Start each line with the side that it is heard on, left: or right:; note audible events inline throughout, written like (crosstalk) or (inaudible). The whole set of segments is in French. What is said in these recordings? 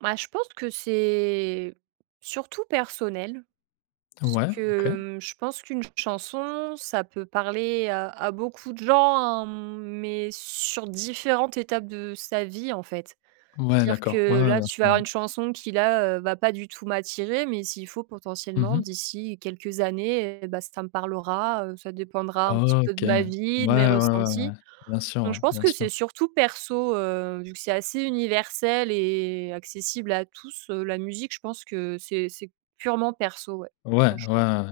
right: Bah, je pense que c'est surtout personnel. Ce
left: Ouais, OK.
right: que, mmh, je pense qu'une chanson, ça peut parler à à beaucoup de gens, hein, mais sur différentes étapes de sa vie, en fait.
left: Ouais,
right: Dire
left: d'accord. Ouais,
right: que
left: ouais,
right: là,
left: bien
right: tu vas
left: sûr,
right: avoir
left: ouais.
right: une chanson qui, là, heu, va pas du tout m'attirer, mais s'il faut,
left: Mmh
right: potentiellement,
left: mh.
right: d'ici quelques années et bah, ça me parlera, heu, ça dépendra un petit peu
left: OK.
right: de ma
left: Ouais,
right: vie, de mes
left: ouais, ouais, ouais.
right: ressentis.
left: Bien sûr,
right: Donc
left: ouais,
right: je pense
left: bien
right: que
left: sûr.
right: c'est surtout perso, heu, vu que c'est assez universel et accessible à tous, heu, la musique. Je pense que c'est c'est purement perso, ouais,
left: Ouais. Ouais, ouais,
right: franchement.
left: ouais.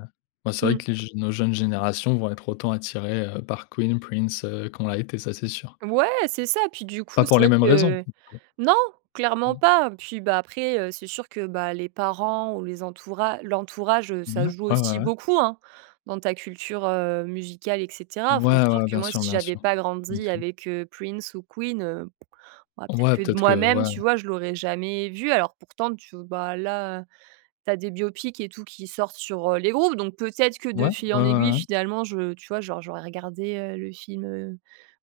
left: Bah, c'est
right: Mmh.
left: vrai que les j nos jeunes générations vont être autant attirées, heu, par Queen, Prince, heu, qu'on l'a été, ça c'est sûr.
right: Ouais, c'est ça. Puis, du
left: Pas
right: coup, c'est
left: pour les
right: vrai
left: mêmes raisons.
right: que non, clairement
left: Mmh.
right: pas. Puis, bah, après, heu, c'est sûr que, bah, les parents ou les entoura l'entourage, heu,
left: Mouais.
right: ça joue
left: Ouais, ouais,
right: aussi
left: ouais.
right: beaucoup, hein, dans ta culture, heu, musicale et cetera. Enfin
left: Ouais,
right: c'est sûr
left: ouais,
right: que
left: bien
right: moi,
left: sûr,
right: si
left: bien
right: j'avais
left: sûr.
right: pas
left: Bien
right: grandi
left: sûr.
right: avec, heu, Prince ou Queen, heu, bah, peut être
left: Ouais,
right: que de
left: peut-être
right: moi
left: que
right: même,
left: ouais.
right: tu vois, je l'aurais jamais vu. Alors pourtant, tu v bah là, tu as des biopics et tout qui sortent sur, heu, les groupes. Donc peut être que de
left: Ouais.
right: fil
left: Ouais,
right: en
left: ouais,
right: aiguille,
left: ouais.
right: finalement, je tu vois, genre, j'aurais regardé, heu, le film, heu,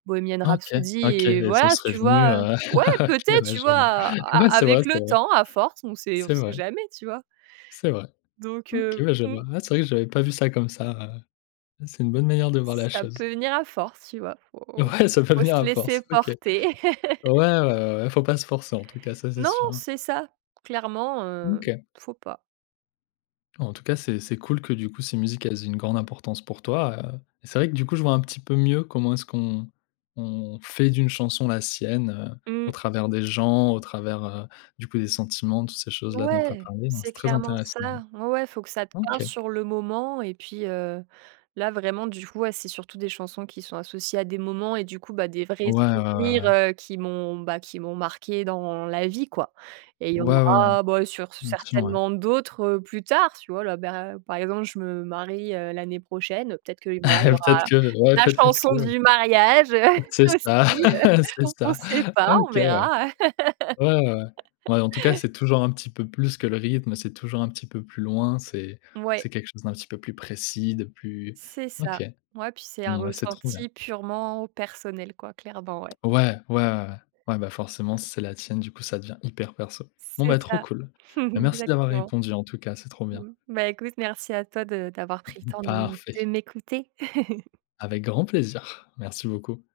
right: Bohemian
left: Ah OK,
right: Rhapsody
left: OK
right: et
left: et ça
right: voilà,
left: serait
right: tu
left: venu,
right: vois, heu,
left: heu
right: ouais,
left: (chuckles)
right: peut
left: OK,
right: être,
left: ouais,
right: tu
left: je
right: vois?
left: vois.
right: A
left: Ouais,
right: a
left: c'est vrai,
right: avec
left: c'est
right: le
left: vrai.
right: temps, à force, on sait on
left: C'est
right: sait
left: vrai.
right: jamais, tu vois?
left: C'est vrai.
right: Donc
left: OK,
right: heu,
left: bah je
right: mmh.
left: vois. Ouais c'est vrai, j'ai pas vu ça comme ça, heu, c'est une bonne manière de voir la
right: Ça
left: chose.
right: peut venir à force, tu vois. Il faut
left: Ouais ça peut
right: faut
left: venir
right: se
left: à
right: laisser
left: force, OK. Ouais,
right: porter.
left: ouais,
right: (laughs)
left: ouais, ouais, il faut pas se forcer en tout cas, ça c'est
right: Non.
left: sûr, hein.
right: C'est ça. Clairement,
left: Mmh,
right: heu,
left: OK.
right: il faut pas.
left: En tout cas, c'est c'est cool que, du coup, ces musiques, elles aient une grande importance pour toi, heu et c'est vrai que, du coup, je vois un petit peu mieux comment est-ce qu'on on fait d'une chanson la sienne, heu, au
right: Mmh.
left: travers des gens, au travers, heu, du coup, des sentiments, toutes ces choses-là dont tu as
right: Ouais.
left: parlé. Donc,
right: C'est
left: c'est très
right: clairement
left: intéressant.
right: ça. Ouais, ouais, faut que ça te parle
left: OK.
right: sur le moment. Et puis, heu, là, vraiment, du coup, ouais, c'est surtout des chansons qui sont associées à des moments et du coup, bah, des vrais
left: Ouais, ouais, ouais,
right: souvenirs,
left: ouais.
right: heu, qui m'ont, bah, qui m'ont marquée dans la vie, quoi. Et il y en
left: Ouais, ouais, ouais.
right: aura, bah, sur
left: Une option, ouais.
right: certainement d'autres, heu, plus tard, tu vois? Là, beh, par exemple, je me marie, heu, l'année prochaine, peut être que voilà, il y
left: (chuckles) Peut-être
right: aura
left: que ouais
right: la
left: peut être
right: chanson
left: que
right: du mariage, heu, (chuckles)
left: c'est
right: aussi.
left: ça. (chuckles) C'est
right: (chuckles) On
left: ça.
right: sait pas, on
left: OK ouais.
right: verra.
left: Ouais, ouais, ouais. Ouais, en tout cas,
right: (laughs)
left: c'est toujours un petit peu plus que le rythme, c'est toujours un petit peu plus loin, c'est
right: Ouais.
left: c'est quelque chose d'un petit peu plus précis, de plus
right: C'est
left: OK.
right: ça. Ouais, puis c'est un
left: Bon, bah, c'est trop bien.
right: ressenti purement personnel, quoi, clairement, ouais.
left: Ouais. Ouais, ouais, ouais. Ouais, bah, forcément, c'est la tienne, du coup, ça devient hyper perso. Bon,
right: C'est
left: bah, trop
right: ça.
left: cool. Bah,
right: (chuckles)
left: merci d'avoir
right: Exactement.
left: répondu en tout cas, c'est trop bien.
right: Mmh. Bah écoute, m merci à toi de d'avoir
left: Mmh
right: pris le
left: mh.
right: temps de
left: Parfait.
right: de m'écouter. (chuckles)
left: Avec grand plaisir, merci beaucoup.